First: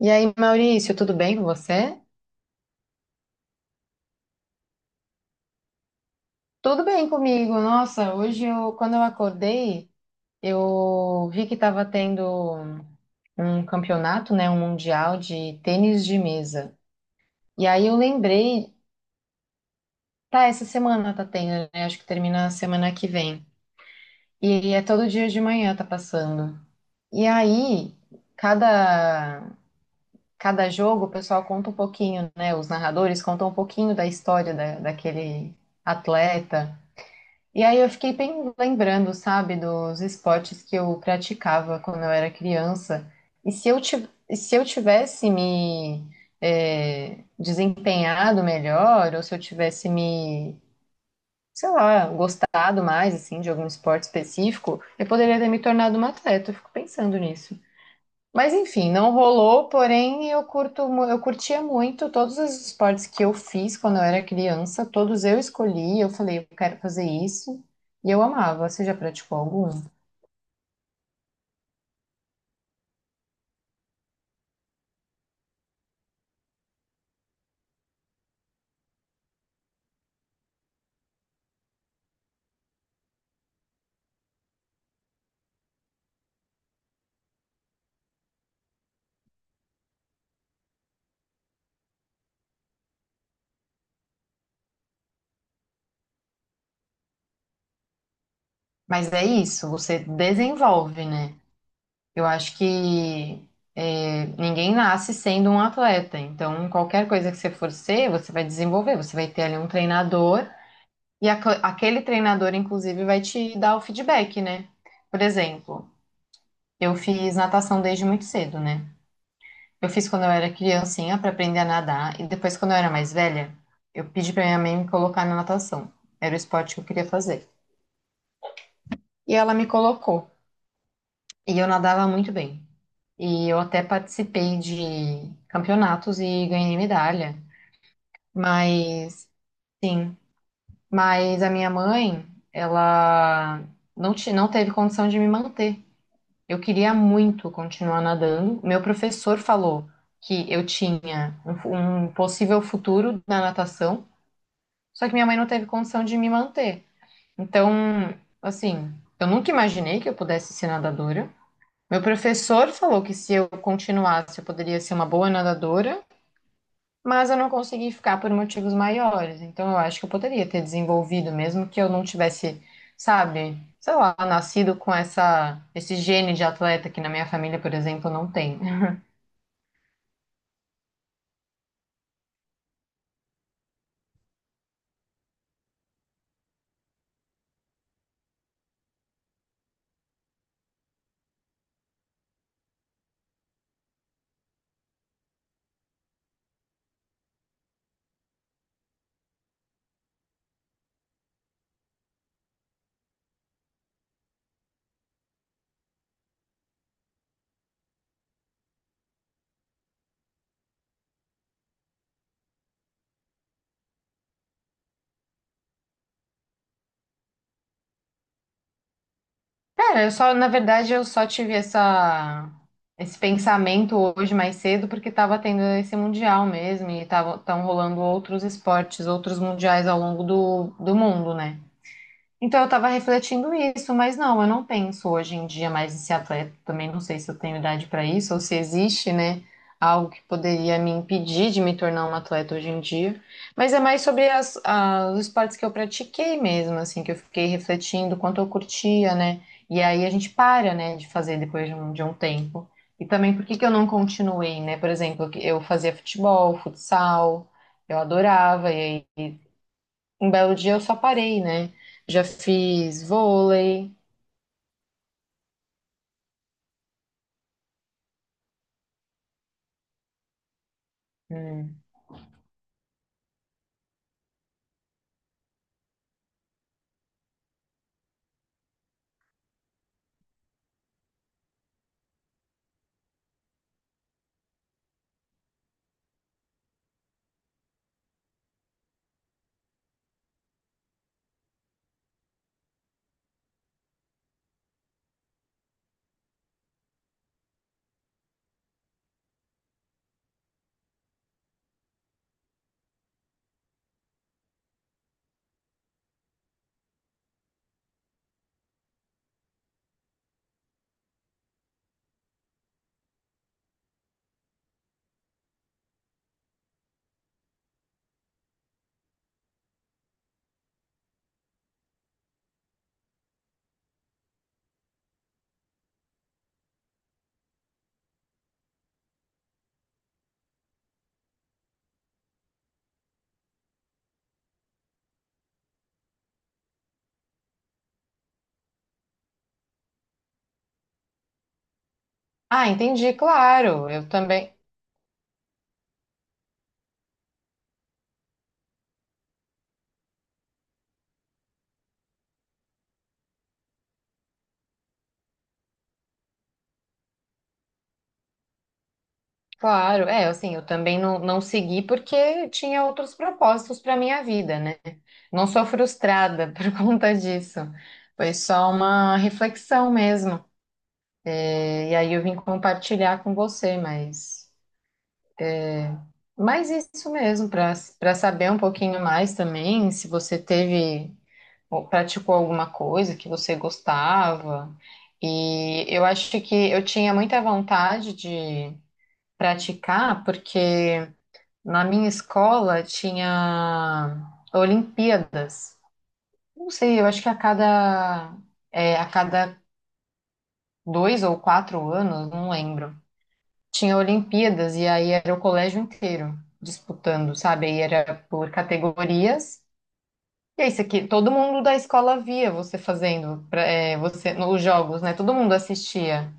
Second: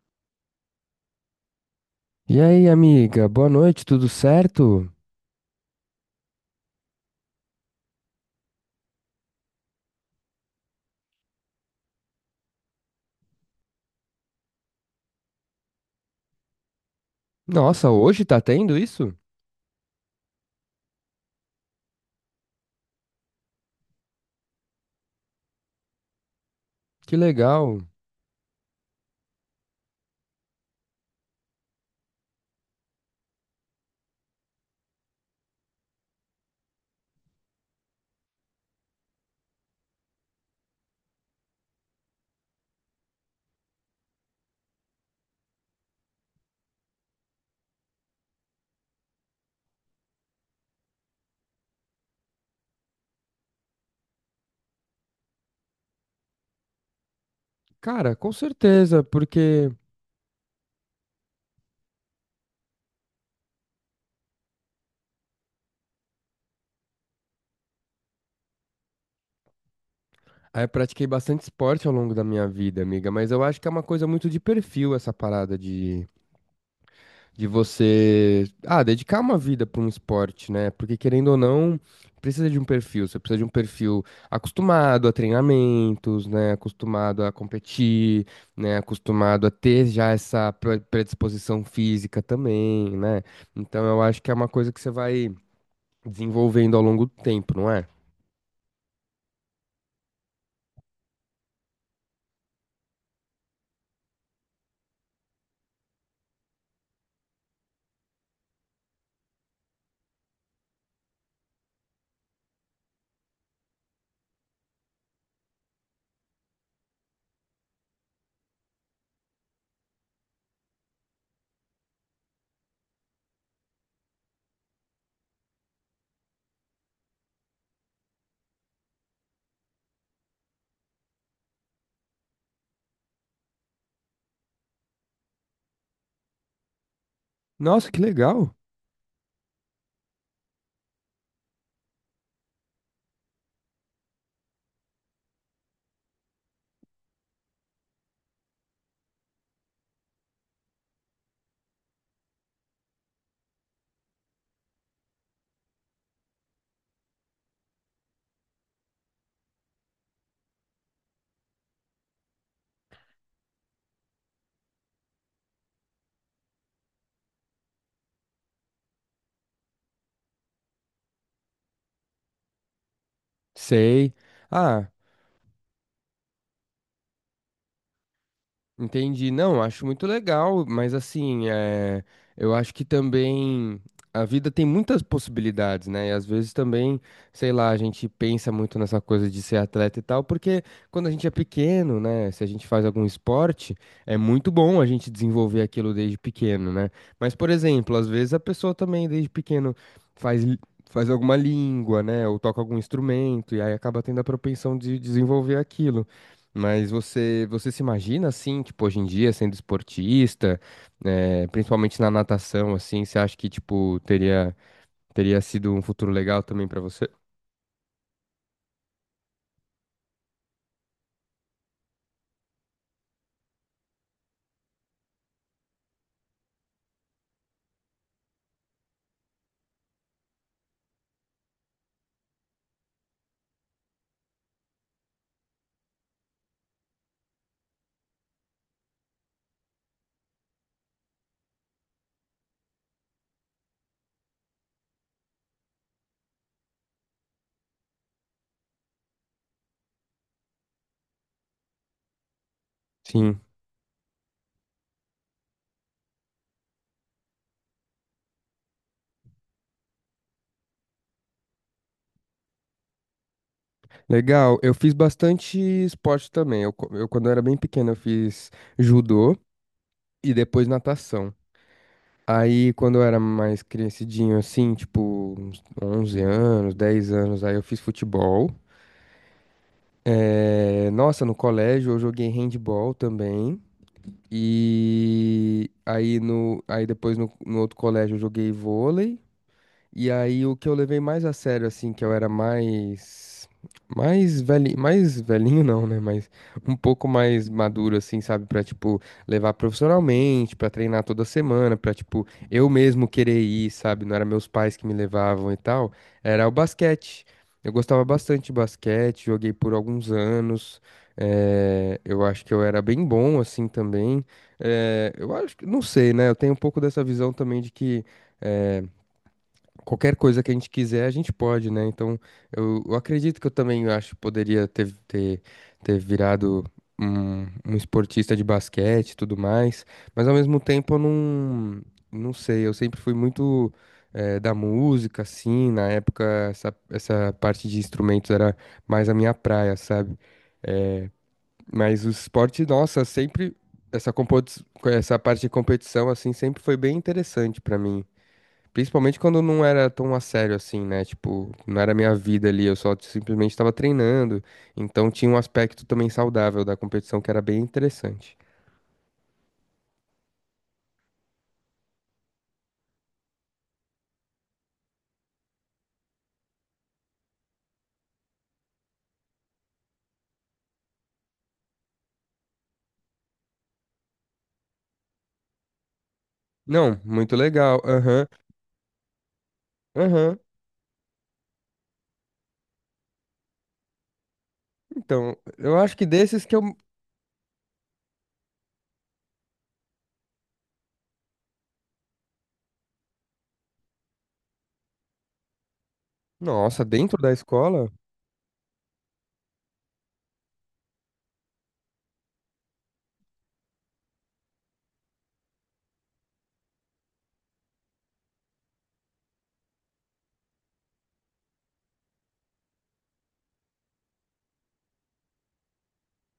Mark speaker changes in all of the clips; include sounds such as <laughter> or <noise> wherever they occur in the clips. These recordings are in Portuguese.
Speaker 1: E aí, Maurício, tudo bem com você?
Speaker 2: E aí, amiga, boa noite, tudo certo?
Speaker 1: Tudo bem comigo. Nossa, hoje eu, quando eu acordei, eu vi que estava tendo um campeonato, né, um mundial de tênis de mesa. E aí
Speaker 2: Nossa,
Speaker 1: eu
Speaker 2: hoje tá
Speaker 1: lembrei,
Speaker 2: tendo isso?
Speaker 1: tá, essa semana tá tendo, né? Acho que termina a semana que vem. E é todo dia de manhã tá passando.
Speaker 2: Que
Speaker 1: E
Speaker 2: legal.
Speaker 1: aí, cada cada jogo, o pessoal conta um pouquinho, né? Os narradores contam um pouquinho da história da, daquele atleta. E aí eu fiquei bem lembrando, sabe, dos esportes que eu praticava quando eu era criança. E se e se eu tivesse me desempenhado melhor, ou se eu tivesse me, sei lá, gostado mais, assim, de algum esporte específico, eu poderia ter me tornado uma atleta. Eu fico pensando nisso.
Speaker 2: Cara, com
Speaker 1: Mas enfim,
Speaker 2: certeza,
Speaker 1: não rolou,
Speaker 2: porque
Speaker 1: porém eu eu curtia muito todos os esportes que eu fiz quando eu era criança, todos eu escolhi, eu falei, eu quero fazer isso, e eu amava. Você já praticou algum?
Speaker 2: eu pratiquei bastante esporte ao longo da minha vida, amiga, mas eu acho que é uma coisa muito de perfil essa parada de você, dedicar uma vida para um esporte, né? Porque querendo ou não, precisa de um perfil. Você precisa de um perfil acostumado a treinamentos, né? Acostumado a competir, né? Acostumado a ter já essa predisposição física também, né? Então eu acho que é uma coisa que você vai desenvolvendo ao longo do tempo, não é?
Speaker 1: Mas é isso, você desenvolve, né? Eu acho que ninguém nasce sendo um atleta, então qualquer coisa que você for ser, você vai desenvolver, você vai ter ali um treinador, e aquele treinador, inclusive, vai te dar o feedback, né? Por exemplo, eu fiz natação desde muito cedo, né? Eu fiz quando eu era criancinha para aprender a nadar e depois quando eu era mais velha, eu pedi para minha mãe me colocar na natação. Era o esporte que eu queria fazer. E ela me colocou e eu nadava muito bem. E eu até participei de campeonatos e ganhei medalha.
Speaker 2: Nossa, que legal.
Speaker 1: Mas sim, mas a minha mãe, ela não teve condição de me manter. Eu queria muito continuar nadando. Meu professor falou que eu tinha um possível futuro na natação, só que minha mãe não teve condição de me manter. Então, assim, eu nunca imaginei que eu pudesse ser nadadora. Meu professor falou que se eu continuasse, eu poderia ser uma boa nadadora. Mas eu não consegui ficar por motivos maiores. Então eu acho que eu poderia ter desenvolvido, mesmo que eu não tivesse, sabe, sei
Speaker 2: Sei.
Speaker 1: lá, nascido
Speaker 2: Ah.
Speaker 1: com essa, esse gene de atleta que na minha família, por exemplo, não tem.
Speaker 2: Entendi. Não, acho muito legal, mas assim, eu acho que também a vida tem muitas possibilidades, né? E às vezes também, sei lá, a gente pensa muito nessa coisa de ser atleta e tal, porque quando a gente é pequeno, né? Se a gente faz algum esporte, é muito bom a gente desenvolver aquilo desde pequeno, né? Mas, por exemplo, às vezes a pessoa também desde pequeno faz. Faz alguma língua, né? Ou toca algum instrumento, e aí acaba tendo a propensão de desenvolver aquilo. Mas você se imagina assim, tipo, hoje em dia sendo esportista, principalmente na natação, assim, você acha que, tipo, teria sido um futuro legal também pra você?
Speaker 1: Cara, eu só, na verdade, eu só tive essa, esse pensamento hoje mais cedo porque tava tendo esse mundial mesmo e tava, tão rolando outros esportes, outros mundiais ao longo do mundo, né? Então, eu tava refletindo isso, mas não, eu não penso hoje em dia mais em ser atleta. Também não sei se eu tenho idade para isso ou se existe, né, algo que poderia me impedir de me tornar uma atleta hoje em dia. Mas é mais sobre os esportes que eu pratiquei mesmo, assim, que eu fiquei refletindo quanto eu curtia, né? E aí a gente para, né, de fazer depois de de um tempo. E também
Speaker 2: Sim,
Speaker 1: por que que eu não continuei, né? Por exemplo, eu fazia futebol, futsal, eu adorava, e aí. Um belo dia eu só parei, né? Já fiz vôlei.
Speaker 2: legal. Eu fiz bastante esporte também. Eu, quando eu era bem pequeno, eu fiz judô e depois natação.
Speaker 1: Hum.
Speaker 2: Aí, quando eu era mais crescidinho, assim, tipo, uns 11 anos, 10 anos, aí eu fiz futebol. Nossa, no colégio eu joguei handball também. E aí, aí depois no outro colégio eu joguei vôlei. E aí o que eu levei mais a sério, assim, que eu era mais. Mais velhinho não, né? Mas um pouco mais maduro, assim, sabe? Pra, tipo, levar profissionalmente, pra treinar toda semana, pra, tipo, eu mesmo querer ir, sabe? Não era meus pais que me levavam e tal. Era o basquete. Eu gostava bastante de basquete, joguei por alguns anos. Eu acho que eu era bem bom, assim, também. Eu acho que, não sei, né? Eu tenho um pouco dessa visão também de que. Qualquer coisa que a gente quiser, a gente pode, né? Então, eu acredito que eu também acho que poderia ter virado um esportista de basquete e tudo mais, mas ao mesmo tempo eu não sei, eu sempre fui muito da música, assim, na época essa parte de instrumentos era mais a minha praia, sabe? Mas o esporte,
Speaker 1: Ah,
Speaker 2: nossa,
Speaker 1: entendi,
Speaker 2: sempre,
Speaker 1: claro. Eu também,
Speaker 2: essa parte de competição, assim, sempre foi bem interessante pra mim. Principalmente quando não era tão a sério assim, né? Tipo, não era minha vida ali, eu só simplesmente estava treinando. Então tinha um aspecto também saudável da competição que era bem interessante.
Speaker 1: claro. É, assim, eu também não, não segui porque tinha outros propósitos para minha vida, né? Não sou frustrada <laughs> por conta disso. Foi só uma reflexão mesmo. E aí eu vim compartilhar com você, mas
Speaker 2: Não,
Speaker 1: isso
Speaker 2: muito
Speaker 1: mesmo,
Speaker 2: legal.
Speaker 1: para
Speaker 2: Aham,
Speaker 1: saber um pouquinho mais também, se
Speaker 2: aham.
Speaker 1: você teve ou praticou alguma coisa que você gostava.
Speaker 2: Então, eu
Speaker 1: E
Speaker 2: acho que
Speaker 1: eu acho
Speaker 2: desses que
Speaker 1: que
Speaker 2: eu.
Speaker 1: eu tinha muita vontade de praticar, porque na minha escola tinha Olimpíadas. Não
Speaker 2: Nossa,
Speaker 1: sei, eu
Speaker 2: dentro
Speaker 1: acho que
Speaker 2: da
Speaker 1: a
Speaker 2: escola?
Speaker 1: cada, é, a cada dois ou quatro anos, não lembro. Tinha Olimpíadas e aí era o colégio inteiro disputando, sabe? Aí era por categorias. E é isso aqui, todo mundo da escola via você você, os jogos, né? Todo mundo assistia.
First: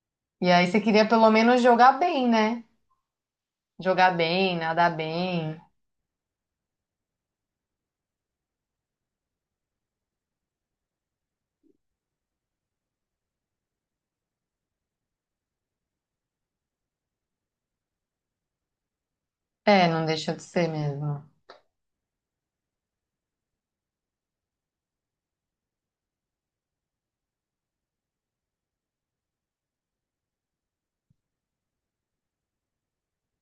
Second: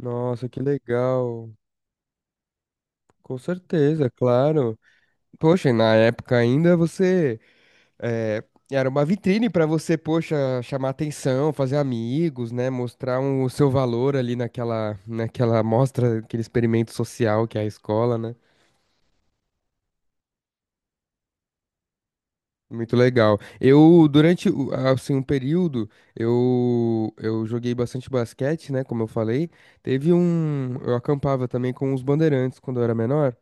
Speaker 2: Nossa,
Speaker 1: E
Speaker 2: que
Speaker 1: aí você queria pelo
Speaker 2: legal.
Speaker 1: menos jogar bem, né?
Speaker 2: Com certeza,
Speaker 1: Jogar bem,
Speaker 2: claro.
Speaker 1: nadar bem.
Speaker 2: Poxa, e na época ainda você. É, era uma vitrine para você, poxa, chamar atenção, fazer amigos, né? Mostrar o seu valor ali naquela, naquela mostra, aquele experimento social que é a escola, né?
Speaker 1: É, não deixa de ser mesmo.
Speaker 2: Muito legal. Assim, um período, eu joguei bastante basquete, né, como eu falei. Teve um, eu acampava também com os bandeirantes quando eu era menor.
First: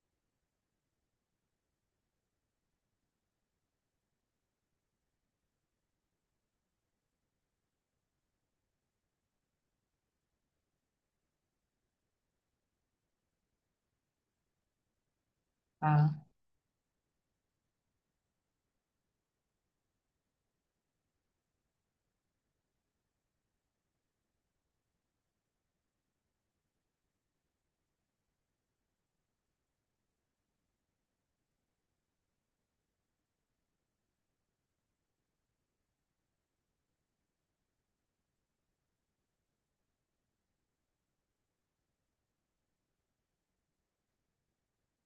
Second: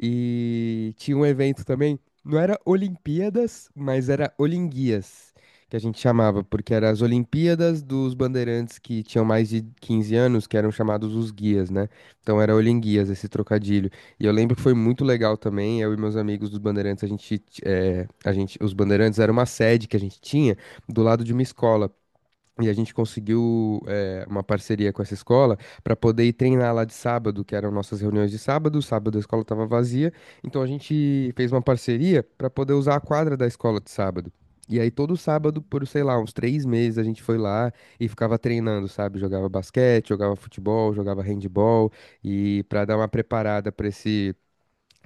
Speaker 2: E tinha um evento também, não era Olimpíadas, mas era Olinguias, que a gente chamava, porque eram as Olimpíadas dos bandeirantes que tinham mais de 15 anos, que eram chamados os guias, né? Então era Olinguias, esse trocadilho. E eu lembro que foi muito legal também, eu e meus
Speaker 1: Tá?
Speaker 2: amigos dos Bandeirantes, a gente, os Bandeirantes era uma sede que a gente tinha do lado de uma escola. E a gente conseguiu, uma parceria com essa escola para poder ir treinar lá de sábado, que eram nossas reuniões de sábado. Sábado a escola estava vazia, então a gente fez uma parceria para poder usar a quadra da escola de sábado. E aí todo sábado, por sei lá, uns três meses, a gente foi lá e ficava treinando, sabe? Jogava basquete, jogava futebol, jogava handball e para dar uma preparada para esse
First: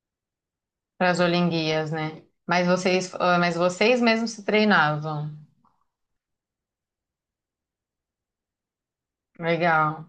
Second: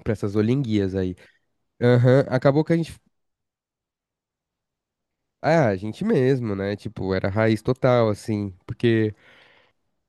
Speaker 2: Pra essas olinguias
Speaker 1: Para
Speaker 2: aí.
Speaker 1: as Olimpíadas, né?
Speaker 2: Aham, acabou
Speaker 1: Mas
Speaker 2: que a gente.
Speaker 1: vocês, ah, mas vocês mesmos se treinavam.
Speaker 2: Ah, a gente mesmo, né? Tipo, era raiz total, assim. Porque
Speaker 1: Legal.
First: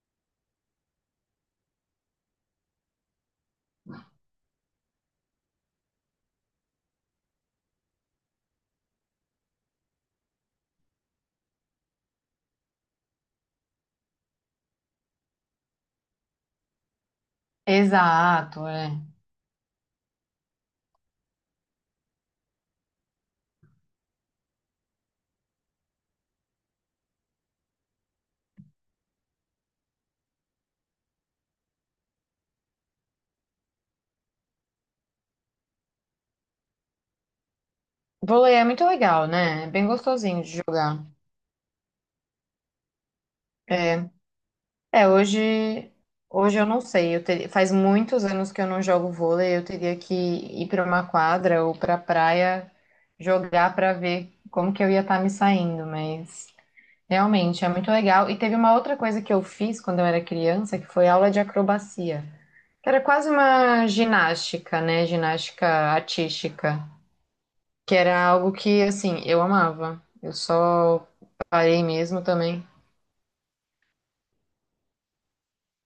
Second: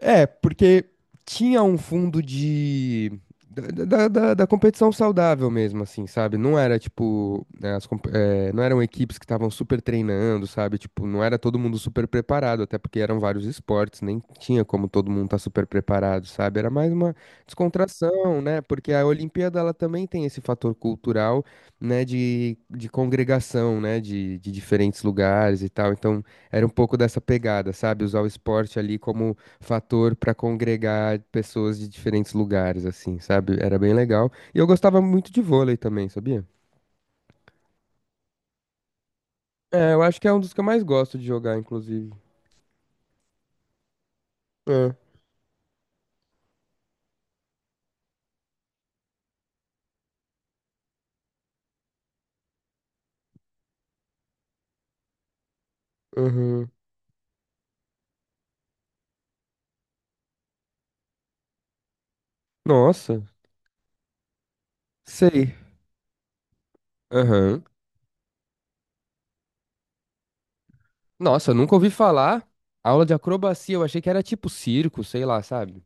Speaker 2: É, porque tinha um fundo de. Da competição saudável mesmo, assim, sabe? Não era tipo. Né, as não eram equipes que estavam super treinando, sabe? Tipo, não era todo mundo super preparado, até porque eram vários esportes, nem tinha como todo mundo estar super preparado, sabe? Era mais uma descontração, né?
Speaker 1: Exato,
Speaker 2: Porque
Speaker 1: é.
Speaker 2: a Olimpíada, ela também tem esse fator cultural, né? De congregação, né? De diferentes lugares e tal. Então, era um pouco dessa pegada, sabe? Usar o esporte ali como fator para congregar pessoas de diferentes lugares, assim, sabe? Era bem legal. E eu gostava muito de vôlei também, sabia?
Speaker 1: Vôlei é muito legal, né? É bem
Speaker 2: É, eu acho que é um
Speaker 1: gostosinho
Speaker 2: dos que
Speaker 1: de
Speaker 2: eu mais
Speaker 1: jogar.
Speaker 2: gosto de jogar, inclusive.
Speaker 1: É.
Speaker 2: É,
Speaker 1: É, hoje, hoje eu não sei. Eu teria, faz muitos anos que eu não jogo vôlei. Eu teria que ir para uma quadra ou para praia jogar para ver como que eu ia estar me saindo. Mas
Speaker 2: aham.
Speaker 1: realmente é muito legal. E teve uma outra coisa que eu fiz quando eu era criança, que foi aula de acrobacia, que era
Speaker 2: Nossa,
Speaker 1: quase uma ginástica, né?
Speaker 2: sei.
Speaker 1: Ginástica artística,
Speaker 2: Aham.
Speaker 1: que era algo que assim eu amava. Eu só
Speaker 2: Nossa, nunca
Speaker 1: parei
Speaker 2: ouvi
Speaker 1: mesmo
Speaker 2: falar.
Speaker 1: também.
Speaker 2: Aula de acrobacia, eu achei que era tipo circo, sei lá, sabe?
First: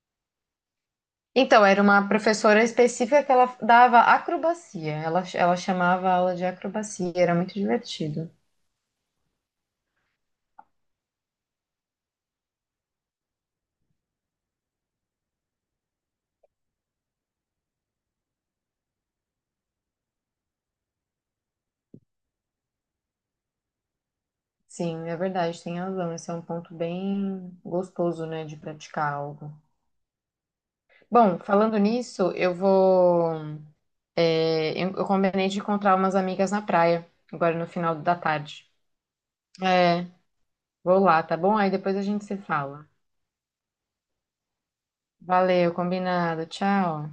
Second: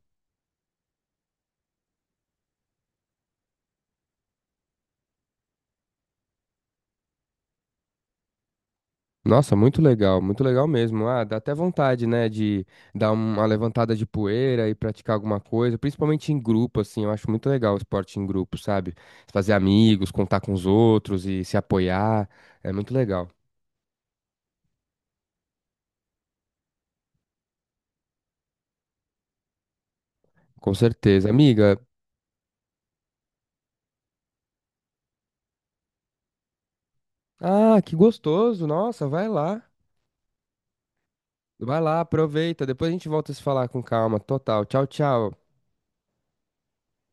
Speaker 1: Então, era uma professora específica que ela dava acrobacia. Ela chamava a aula de acrobacia, era muito divertido.
Speaker 2: Nossa, muito legal mesmo. Ah, dá até vontade, né, de dar uma levantada de poeira e praticar alguma coisa, principalmente em grupo, assim. Eu acho muito legal o esporte em grupo, sabe? Fazer amigos, contar com os outros e se apoiar. É muito legal,
Speaker 1: Sim, é verdade, tem razão. Esse é um ponto bem gostoso, né, de praticar algo.
Speaker 2: com certeza.
Speaker 1: Bom, falando
Speaker 2: Amiga,
Speaker 1: nisso, eu vou. É, eu combinei de encontrar umas amigas na praia, agora no
Speaker 2: ah,
Speaker 1: final
Speaker 2: que
Speaker 1: da
Speaker 2: gostoso.
Speaker 1: tarde.
Speaker 2: Nossa, vai lá.
Speaker 1: É, vou lá, tá bom? Aí
Speaker 2: Vai
Speaker 1: depois
Speaker 2: lá,
Speaker 1: a gente se
Speaker 2: aproveita. Depois
Speaker 1: fala.
Speaker 2: a gente volta a se falar com calma. Total. Tchau, tchau.
Speaker 1: Valeu, combinado. Tchau.